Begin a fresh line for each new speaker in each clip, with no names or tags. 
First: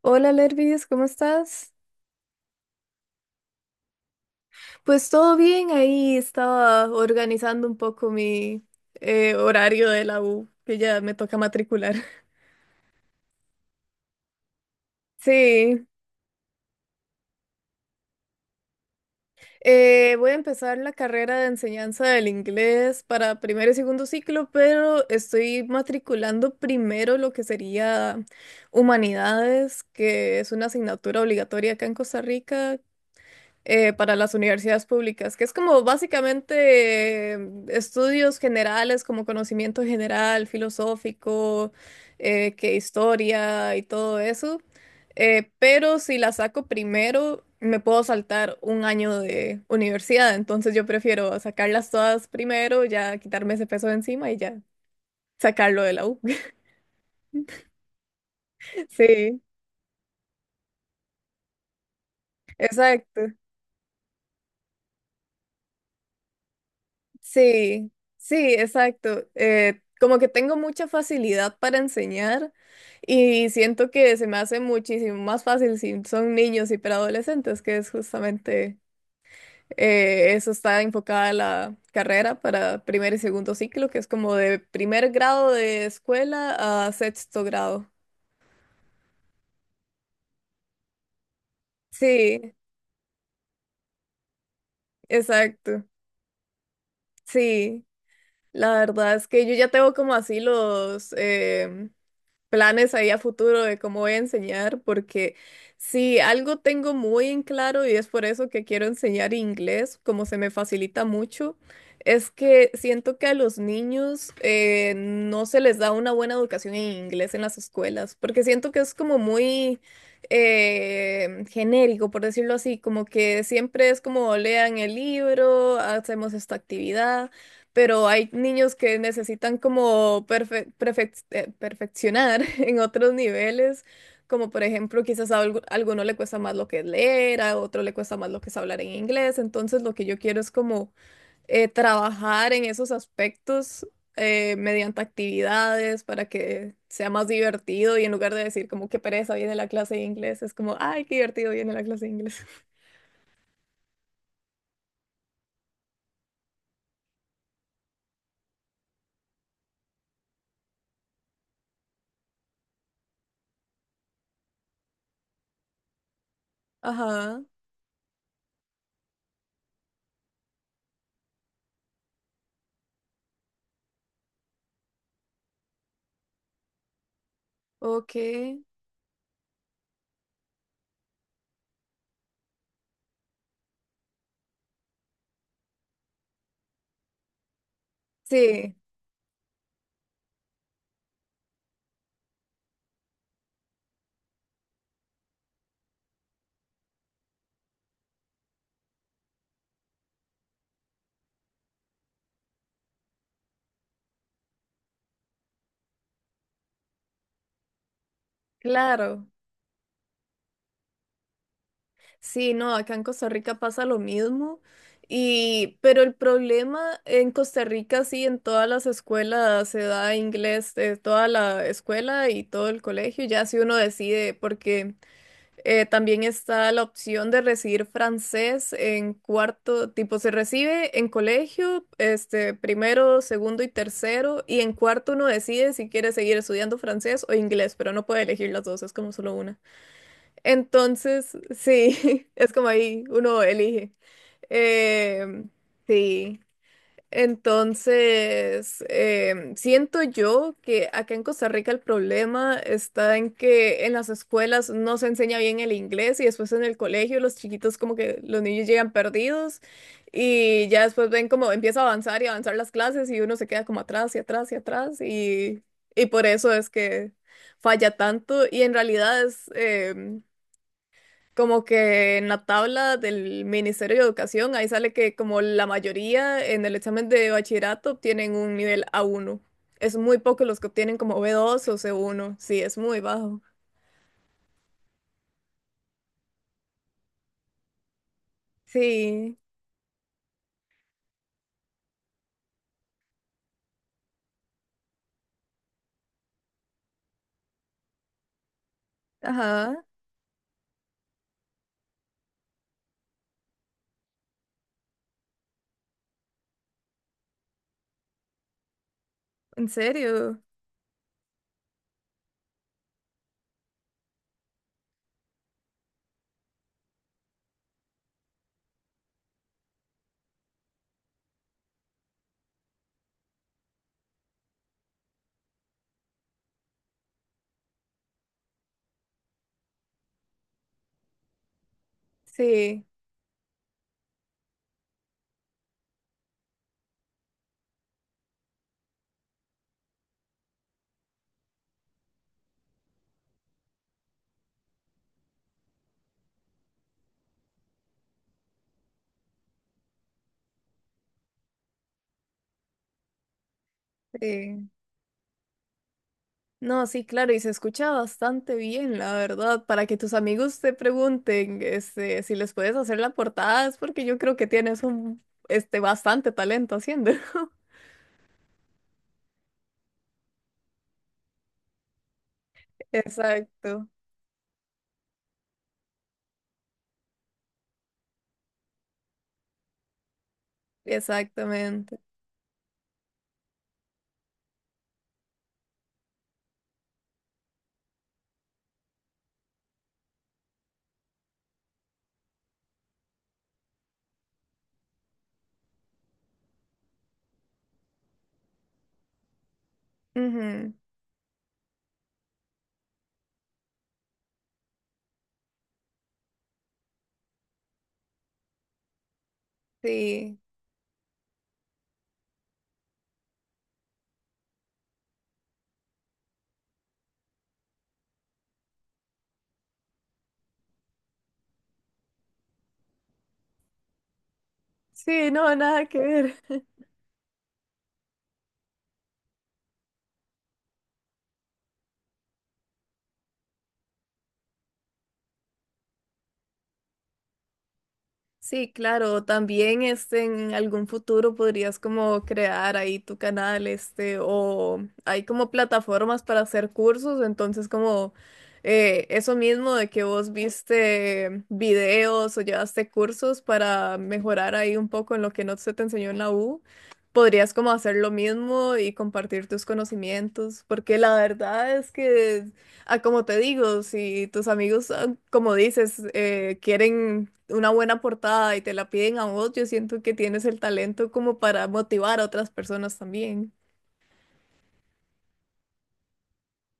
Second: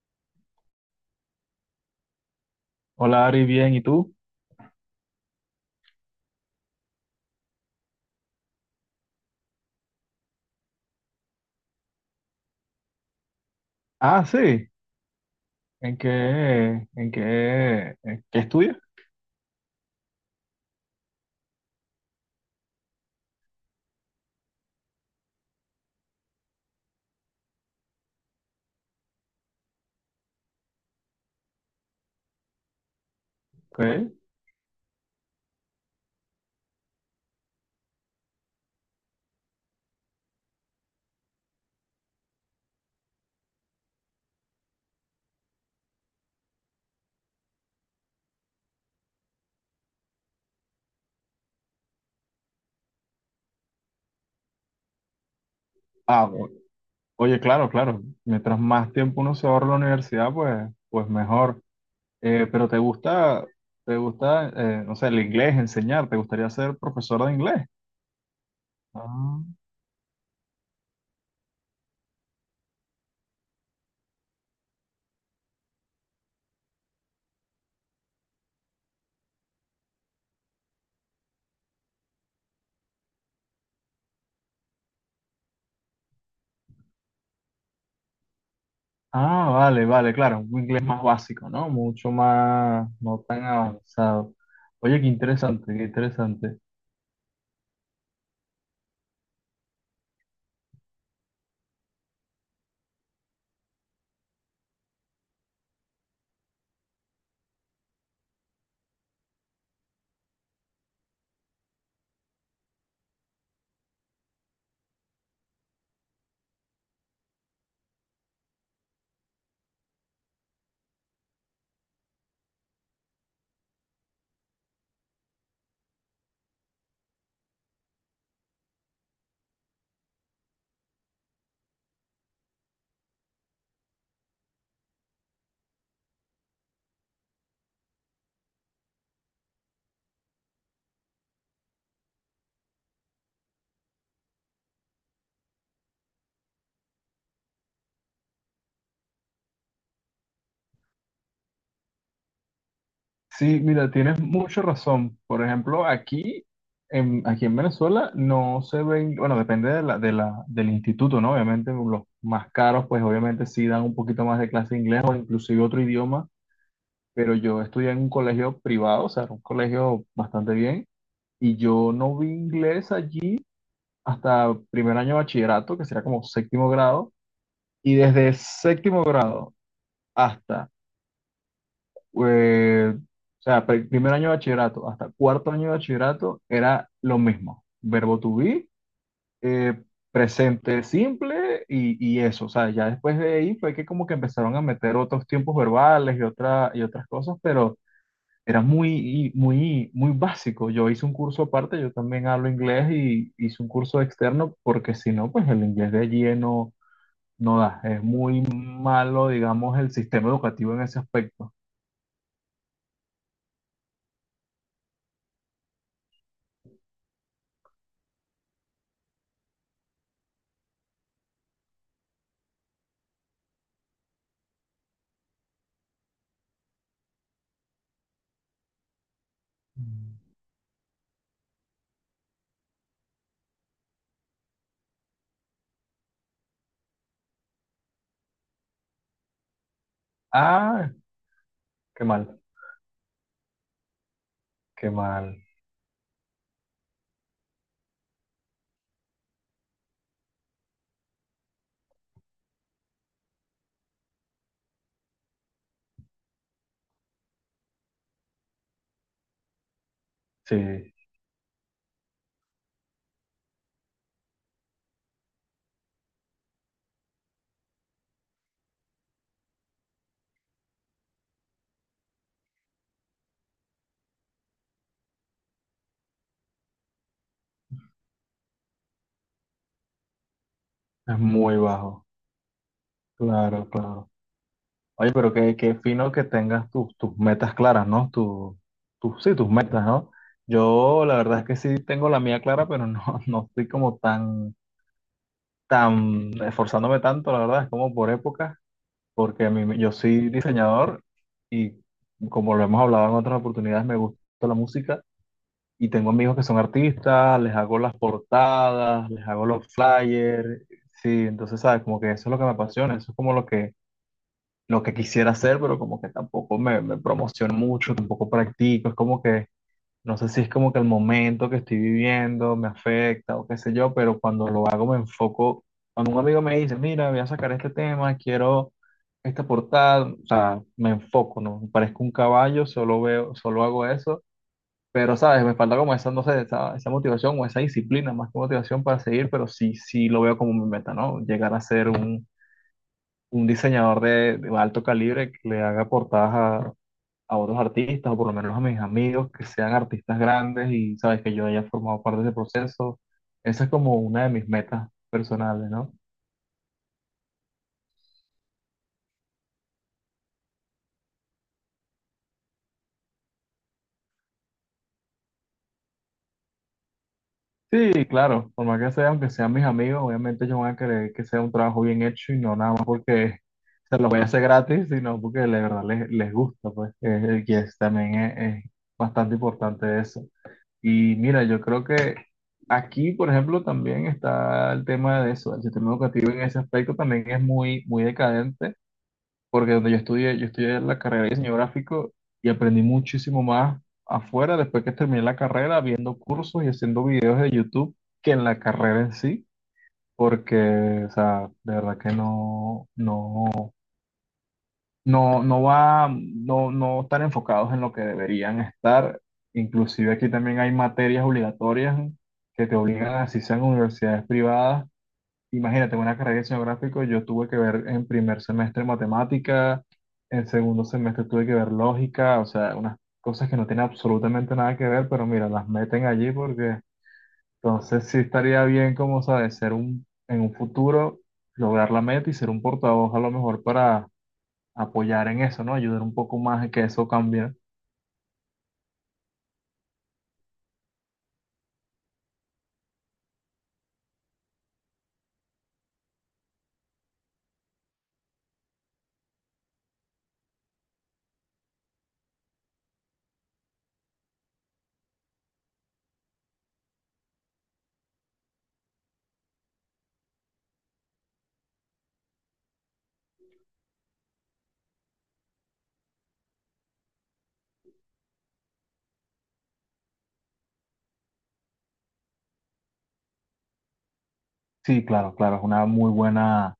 Hola Lervis, ¿cómo estás?
Hola Ari, bien, ¿y tú?
Pues todo bien, ahí estaba organizando un poco mi horario de la U, que ya me toca matricular.
Ah, sí.
Sí,
¿En qué, en qué estudias?
Voy a empezar la carrera de enseñanza del inglés para primero y segundo ciclo, pero estoy matriculando primero lo que sería humanidades, que es una asignatura obligatoria acá en Costa Rica,
¿Qué?
para las universidades públicas, que es como básicamente estudios generales, como conocimiento general, filosófico, que historia y todo eso. Pero si la saco primero, me puedo saltar un año de universidad, entonces yo prefiero sacarlas todas primero, ya quitarme ese peso de encima y ya sacarlo de la U.
Ah, o- Oye, claro, claro. Mientras más tiempo uno
Sí,
se ahorra en la universidad, pues mejor. Pero
exacto.
te gusta, no sé, el inglés, enseñar? ¿Te gustaría ser profesor de inglés?
Sí, sí, exacto.
Ah,
Como que tengo mucha facilidad para enseñar y siento que se me hace muchísimo más fácil si son niños y preadolescentes, que es justamente eso está enfocada la carrera para primer y segundo ciclo, que es como de primer grado de escuela a sexto grado.
vale, vale, claro. Un inglés más básico, ¿no? Mucho
Sí,
más, no tan avanzado. Oye, qué interesante,
exacto.
qué interesante.
Sí, la verdad es que yo ya tengo como así los planes ahí a futuro de cómo voy a enseñar, porque si algo tengo muy en claro y es por eso que quiero enseñar inglés, como se me facilita mucho, es que siento que a los niños no se les da una buena educación en inglés en las escuelas, porque siento que es como muy genérico, por decirlo así, como que siempre es como lean el libro, hacemos esta actividad pero hay niños que necesitan como perfeccionar en otros niveles, como por ejemplo, quizás a alguno le cuesta más lo que es leer, a otro le cuesta más lo que es hablar en inglés, entonces lo que yo quiero es como trabajar en esos aspectos mediante actividades para que sea más divertido y en lugar de decir como qué pereza viene la clase de inglés, es como, ay, qué divertido viene la clase de inglés.
Sí, mira, tienes mucha razón. Por ejemplo, aquí en Venezuela no se ven, bueno, depende de la, del instituto, ¿no? Obviamente los más caros, pues obviamente sí dan un poquito más de clase de inglés o inclusive otro idioma, pero
Ajá,
yo estudié en un colegio privado, o sea, era un colegio bastante bien, y yo no vi inglés allí hasta primer año de bachillerato, que sería como séptimo grado, y
ok.
desde séptimo grado hasta o sea, primer año de bachillerato hasta cuarto año de bachillerato era lo mismo. Verbo to be,
Sí,
eh, presente simple y eso. O sea, ya después de ahí fue que como que empezaron a meter otros tiempos verbales y y otras cosas, pero era muy, muy, muy básico. Yo hice un curso aparte, yo también hablo inglés y hice un curso externo porque si no, pues el inglés de allí no da. Es muy
claro.
malo, digamos, el sistema educativo en ese aspecto.
Sí, no, acá en Costa Rica pasa lo mismo. Y, pero el problema en Costa Rica, sí, en todas las escuelas se da inglés, toda la escuela y todo el colegio, ya si uno decide, porque también está la opción de recibir francés en cuarto, tipo se recibe en colegio, este, primero, segundo y tercero, y en cuarto uno decide si quiere seguir estudiando francés o inglés, pero no puede elegir las dos, es como solo una.
Ah,
Entonces,
qué
sí,
mal,
es como ahí uno elige.
qué mal.
Em, sí, entonces, siento yo que acá en Costa Rica el problema está en que en las escuelas no se enseña bien el inglés y después en el colegio los chiquitos como que los niños llegan perdidos
Sí,
y ya
es
después ven como empieza a avanzar y avanzar las clases y uno se queda como atrás y atrás y atrás y por eso es que falla tanto y en realidad es como que en la tabla del Ministerio de Educación, ahí sale que como la mayoría en el examen de bachillerato obtienen un nivel A1. Es muy poco los que obtienen como b
muy
dos o c
bajo.
uno Sí, es muy bajo.
Claro, claro. Oye, pero qué, qué fino que tengas tus metas claras, ¿no? Sí,
Sí,
tus metas, ¿no? Yo la verdad es que sí tengo la mía clara, pero no, no estoy como tan, tan esforzándome tanto, la verdad, es como por épocas, porque a
ajá,
mí, yo soy diseñador y como lo hemos hablado en otras oportunidades, me gusta la música. Y tengo amigos que son artistas, les hago las portadas, les hago los
en serio.
flyers. Sí, entonces, ¿sabes? Como que eso es lo que me apasiona, eso es como lo que quisiera hacer, pero como que tampoco me promociono mucho, tampoco practico. Es como que, no sé si es como que el momento que estoy viviendo me afecta o qué sé yo, pero cuando lo hago me enfoco. Cuando un amigo me dice, mira, voy a sacar este tema, quiero esta portada, o sea, me enfoco, ¿no? Parezco un caballo,
Sí,
solo veo, solo hago eso pero, ¿sabes? Me falta como esa, no sé, esa motivación o esa disciplina, más que motivación para seguir, pero sí, sí lo veo como mi meta, ¿no? Llegar a ser un diseñador de alto calibre que le haga portadas a otros artistas, o por lo menos a mis amigos, que sean artistas grandes y, ¿sabes? Que yo haya formado parte de ese proceso. Esa es como una de mis
sí.
metas personales, ¿no?
No, sí, claro, y se escucha bastante bien, la verdad. Para que tus amigos te pregunten, este, si les puedes hacer la portada, es porque yo creo que tienes un, este, bastante talento haciendo.
Sí, claro, por más que sea, aunque sean mis amigos, obviamente ellos van a querer que sea un trabajo bien hecho y no nada más porque
Exacto.
se lo voy a hacer gratis, sino porque de verdad les gusta, pues, que es, también es bastante importante eso. Y mira, yo creo
Exactamente.
que aquí, por ejemplo, también está el tema de eso, el sistema educativo en ese aspecto también es muy, muy decadente porque donde yo estudié la carrera de diseño gráfico y aprendí muchísimo más afuera después que terminé la carrera, viendo cursos y haciendo videos de YouTube que en la carrera en sí,
Ujú,
porque, o sea, de verdad que no va, no están enfocados en lo que deberían estar. Inclusive aquí
sí,
también hay materias obligatorias que te obligan, así sean universidades privadas. Imagínate, una carrera de diseño gráfico, yo tuve que ver en primer semestre matemática, en segundo semestre tuve que ver lógica, o sea, unas cosas que no tienen absolutamente nada que ver, pero
sí,
mira,
no,
las
nada que
meten allí
ver.
porque entonces sí estaría bien, como sabes, en un futuro, lograr la meta y ser un portavoz a lo mejor para apoyar en eso, ¿no? Ayudar un poco más a que eso cambie.
Sí, claro, también este, en algún futuro podrías como crear ahí tu canal, este, o hay como plataformas para hacer cursos, entonces como eso mismo de que vos viste videos o llevaste cursos para mejorar ahí un poco en lo que no se te enseñó en la U, podrías como hacer lo mismo y compartir tus conocimientos, porque la verdad es que... Ah, como te digo, si tus amigos, ah, como dices, quieren una buena portada y te la piden a vos, yo siento que tienes el talento como para motivar a otras personas también.
Sí, claro, claro, es una muy buena,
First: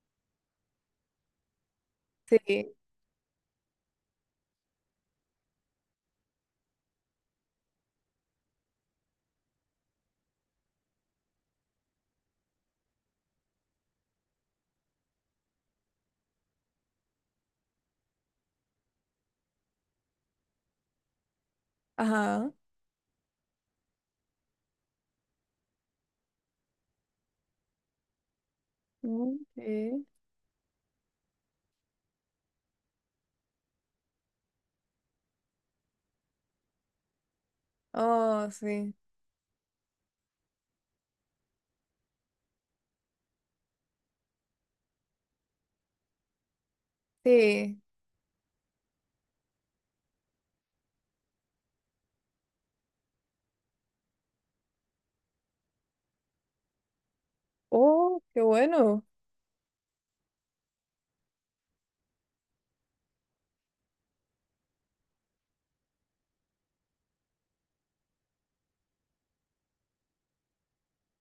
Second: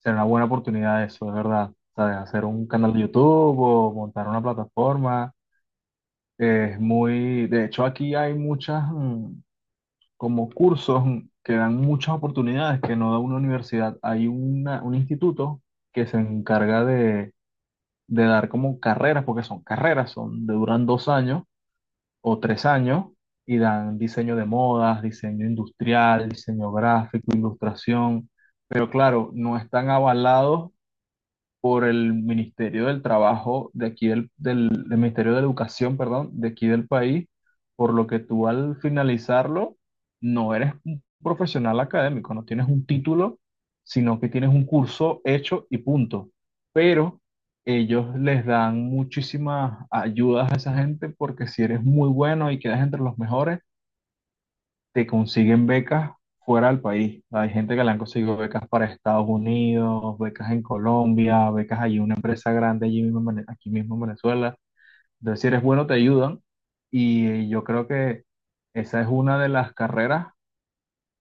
será una buena oportunidad eso, es verdad. O sea, hacer un
Sí,
canal de YouTube o montar una plataforma. Es muy, de hecho aquí hay como cursos, que dan muchas oportunidades que no da una universidad. Un instituto que se encarga de dar como carreras, porque son carreras, son de duran dos años o
ajá.
tres años y dan diseño de modas, diseño industrial, diseño gráfico, ilustración. Pero claro,
Mm,
no están
sí.
avalados por el Ministerio del Trabajo de aquí del Ministerio de Educación, perdón, de aquí del país, por lo que tú
Oh,
al
sí,
finalizarlo no eres un profesional académico, no tienes un título, sino que tienes un curso hecho y punto. Pero
sí.
ellos les dan muchísimas ayudas a esa gente porque si eres muy bueno y quedas entre los mejores, te consiguen becas fuera del país. Hay gente que le han
Oh,
conseguido
qué
becas para
bueno.
Estados Unidos, becas en Colombia, becas allí, en una empresa grande allí mismo, en aquí mismo en Venezuela. Entonces, si eres bueno, te ayudan. Y yo creo que esa es una de las carreras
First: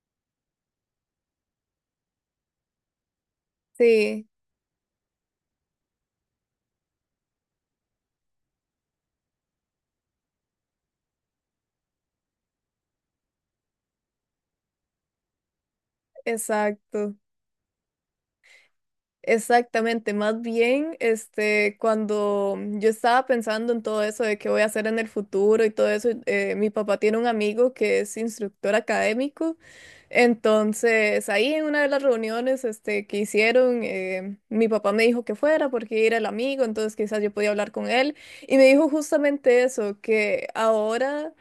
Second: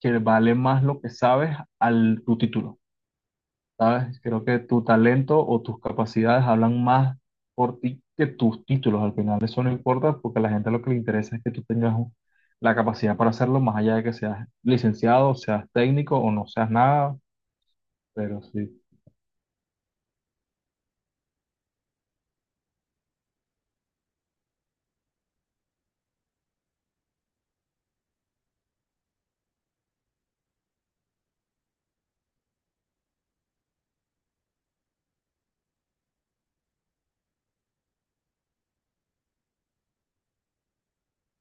que vale más lo que sabes al tu título. ¿Sabes?
Sí,
Creo que tu talento o tus capacidades hablan más por ti que tus títulos. Al final eso no importa porque a la gente lo que le interesa es que la capacidad para hacerlo, más allá de que seas licenciado, seas técnico o no seas
exacto.
nada, pero sí.
Exactamente, más bien, este, cuando yo estaba pensando en todo eso de qué voy a hacer en el futuro y todo eso, mi papá tiene un amigo que es instructor académico, entonces ahí en una de las reuniones, este, que hicieron, mi papá me dijo que fuera porque era el amigo, entonces quizás yo podía hablar con él y me dijo justamente eso, que ahora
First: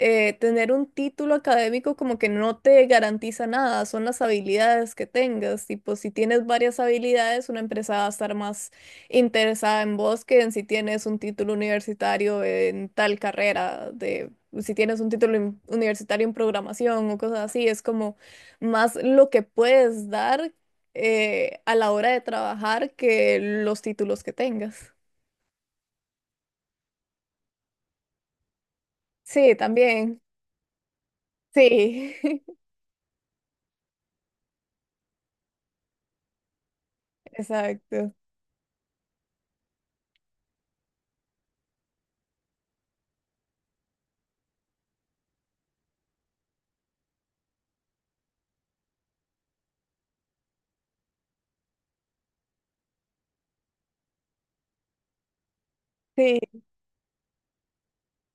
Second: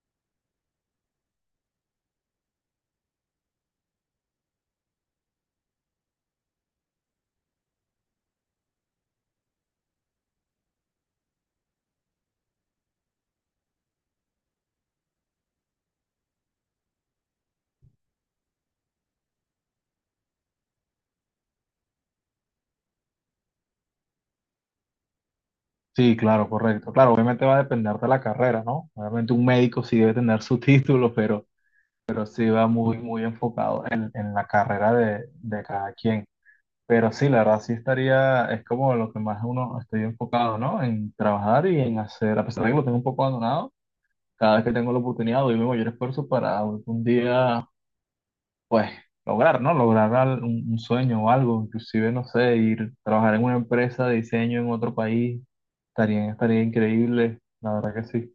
tener un título académico como que no te garantiza nada, son las habilidades que tengas. Tipo, si tienes varias habilidades, una empresa va a estar más interesada en vos que en si tienes un título universitario en tal carrera de... Si tienes un título universitario en programación o cosas así, es como más lo que puedes dar a la hora de trabajar que los títulos que tengas.
Sí, claro, correcto. Claro, obviamente va a depender de la carrera, ¿no? Obviamente un
Sí,
médico sí debe
también.
tener su título, pero
Sí,
sí va muy, muy enfocado en la carrera de cada quien. Pero sí, la verdad sí
exacto.
estaría, es como lo que más uno estoy enfocado, ¿no? En trabajar y en hacer, a pesar de que lo tengo un poco abandonado, cada vez que tengo la oportunidad doy mi mayor esfuerzo para algún día, pues, lograr, ¿no? Lograr un sueño o algo, inclusive, no sé, ir a trabajar en una empresa de diseño en otro país, estaría,
Sí.
estaría increíble, la verdad que sí.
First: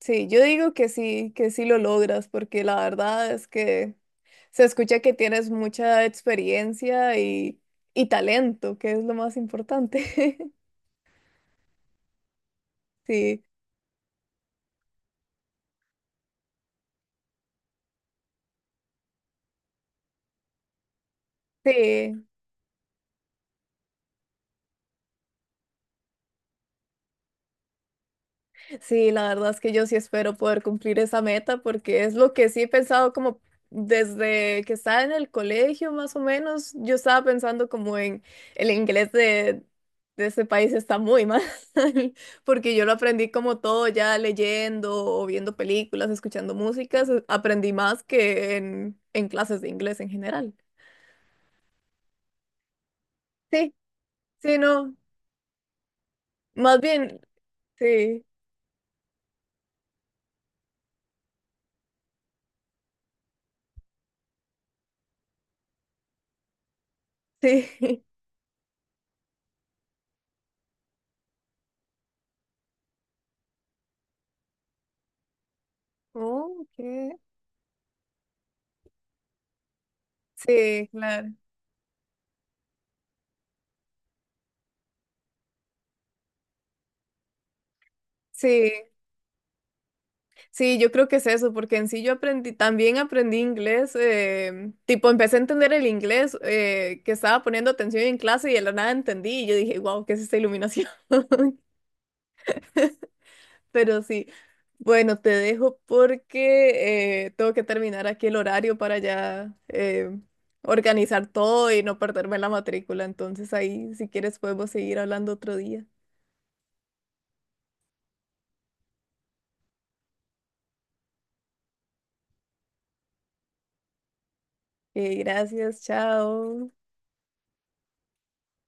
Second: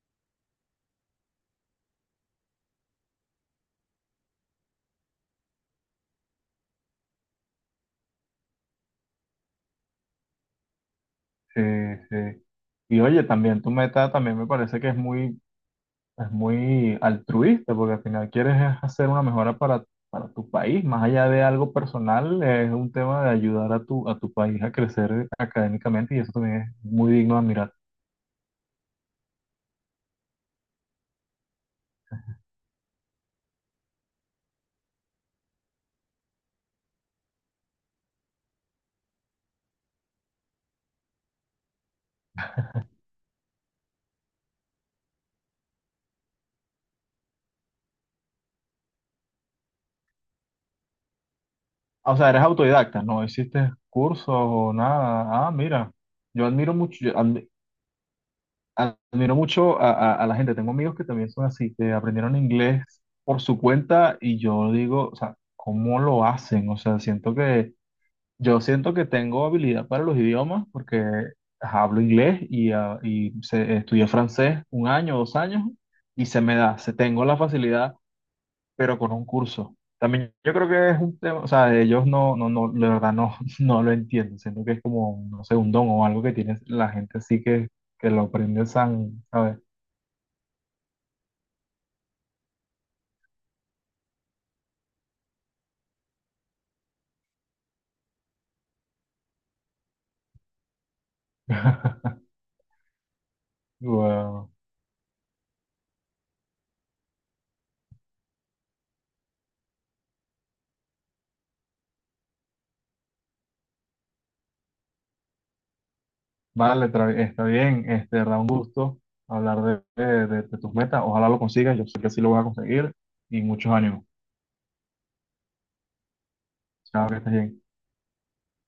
Sí, yo digo que sí lo logras, porque la verdad es que se escucha que tienes mucha experiencia y talento, que es lo más importante.
Sí, sí. Y oye,
Sí,
también tu meta también me parece que es muy. Es muy altruista porque al final quieres es hacer una mejora para tu país. Más allá de algo
sí.
personal, es un tema de ayudar a a tu país a crecer académicamente y eso también es muy digno de admirar.
Sí, la verdad es que yo sí espero poder cumplir esa meta porque es lo que sí he pensado como desde que estaba en el colegio más o menos, yo estaba pensando como en el inglés de este país está muy mal porque yo lo aprendí como todo ya leyendo o viendo películas, escuchando músicas, aprendí más que en clases de inglés en general.
Ah, o sea, eres autodidacta, no hiciste
Sí,
cursos
sí,
o
no,
nada. Ah, mira, yo admiro
más
mucho, yo
bien,
admi-
sí,
admiro mucho a, a la gente. Tengo amigos que también son así, que aprendieron inglés por su cuenta y yo digo, o sea, ¿cómo lo hacen? O sea, siento que.
sí.
Yo siento que tengo habilidad para los idiomas porque hablo inglés y, ah, estudié francés un año, dos años y se me
Oh,
da, se
ok.
tengo la facilidad, pero con un curso. También yo creo
Sí,
que es un
claro.
tema, o sea, ellos no, la verdad no, no lo entiendo. Siento que es como, no sé, un don o algo que tiene la gente así que lo aprende
Sí.
san, ¿sabes?
Sí, yo creo que es eso, porque en sí yo aprendí, también aprendí inglés, tipo empecé a entender el inglés que estaba poniendo atención en clase y de la nada entendí y yo dije, wow, ¿qué es esta iluminación? Pero sí,
Wow.
bueno, te dejo porque tengo que terminar aquí el horario para ya organizar todo y no perderme la matrícula, entonces ahí si quieres podemos seguir hablando otro día.
Vale, está bien. Este, da un gusto hablar de tus metas. Ojalá lo consigas. Yo sé que sí lo vas a conseguir y muchos años.
Gracias, chao.
Chao, que estés bien.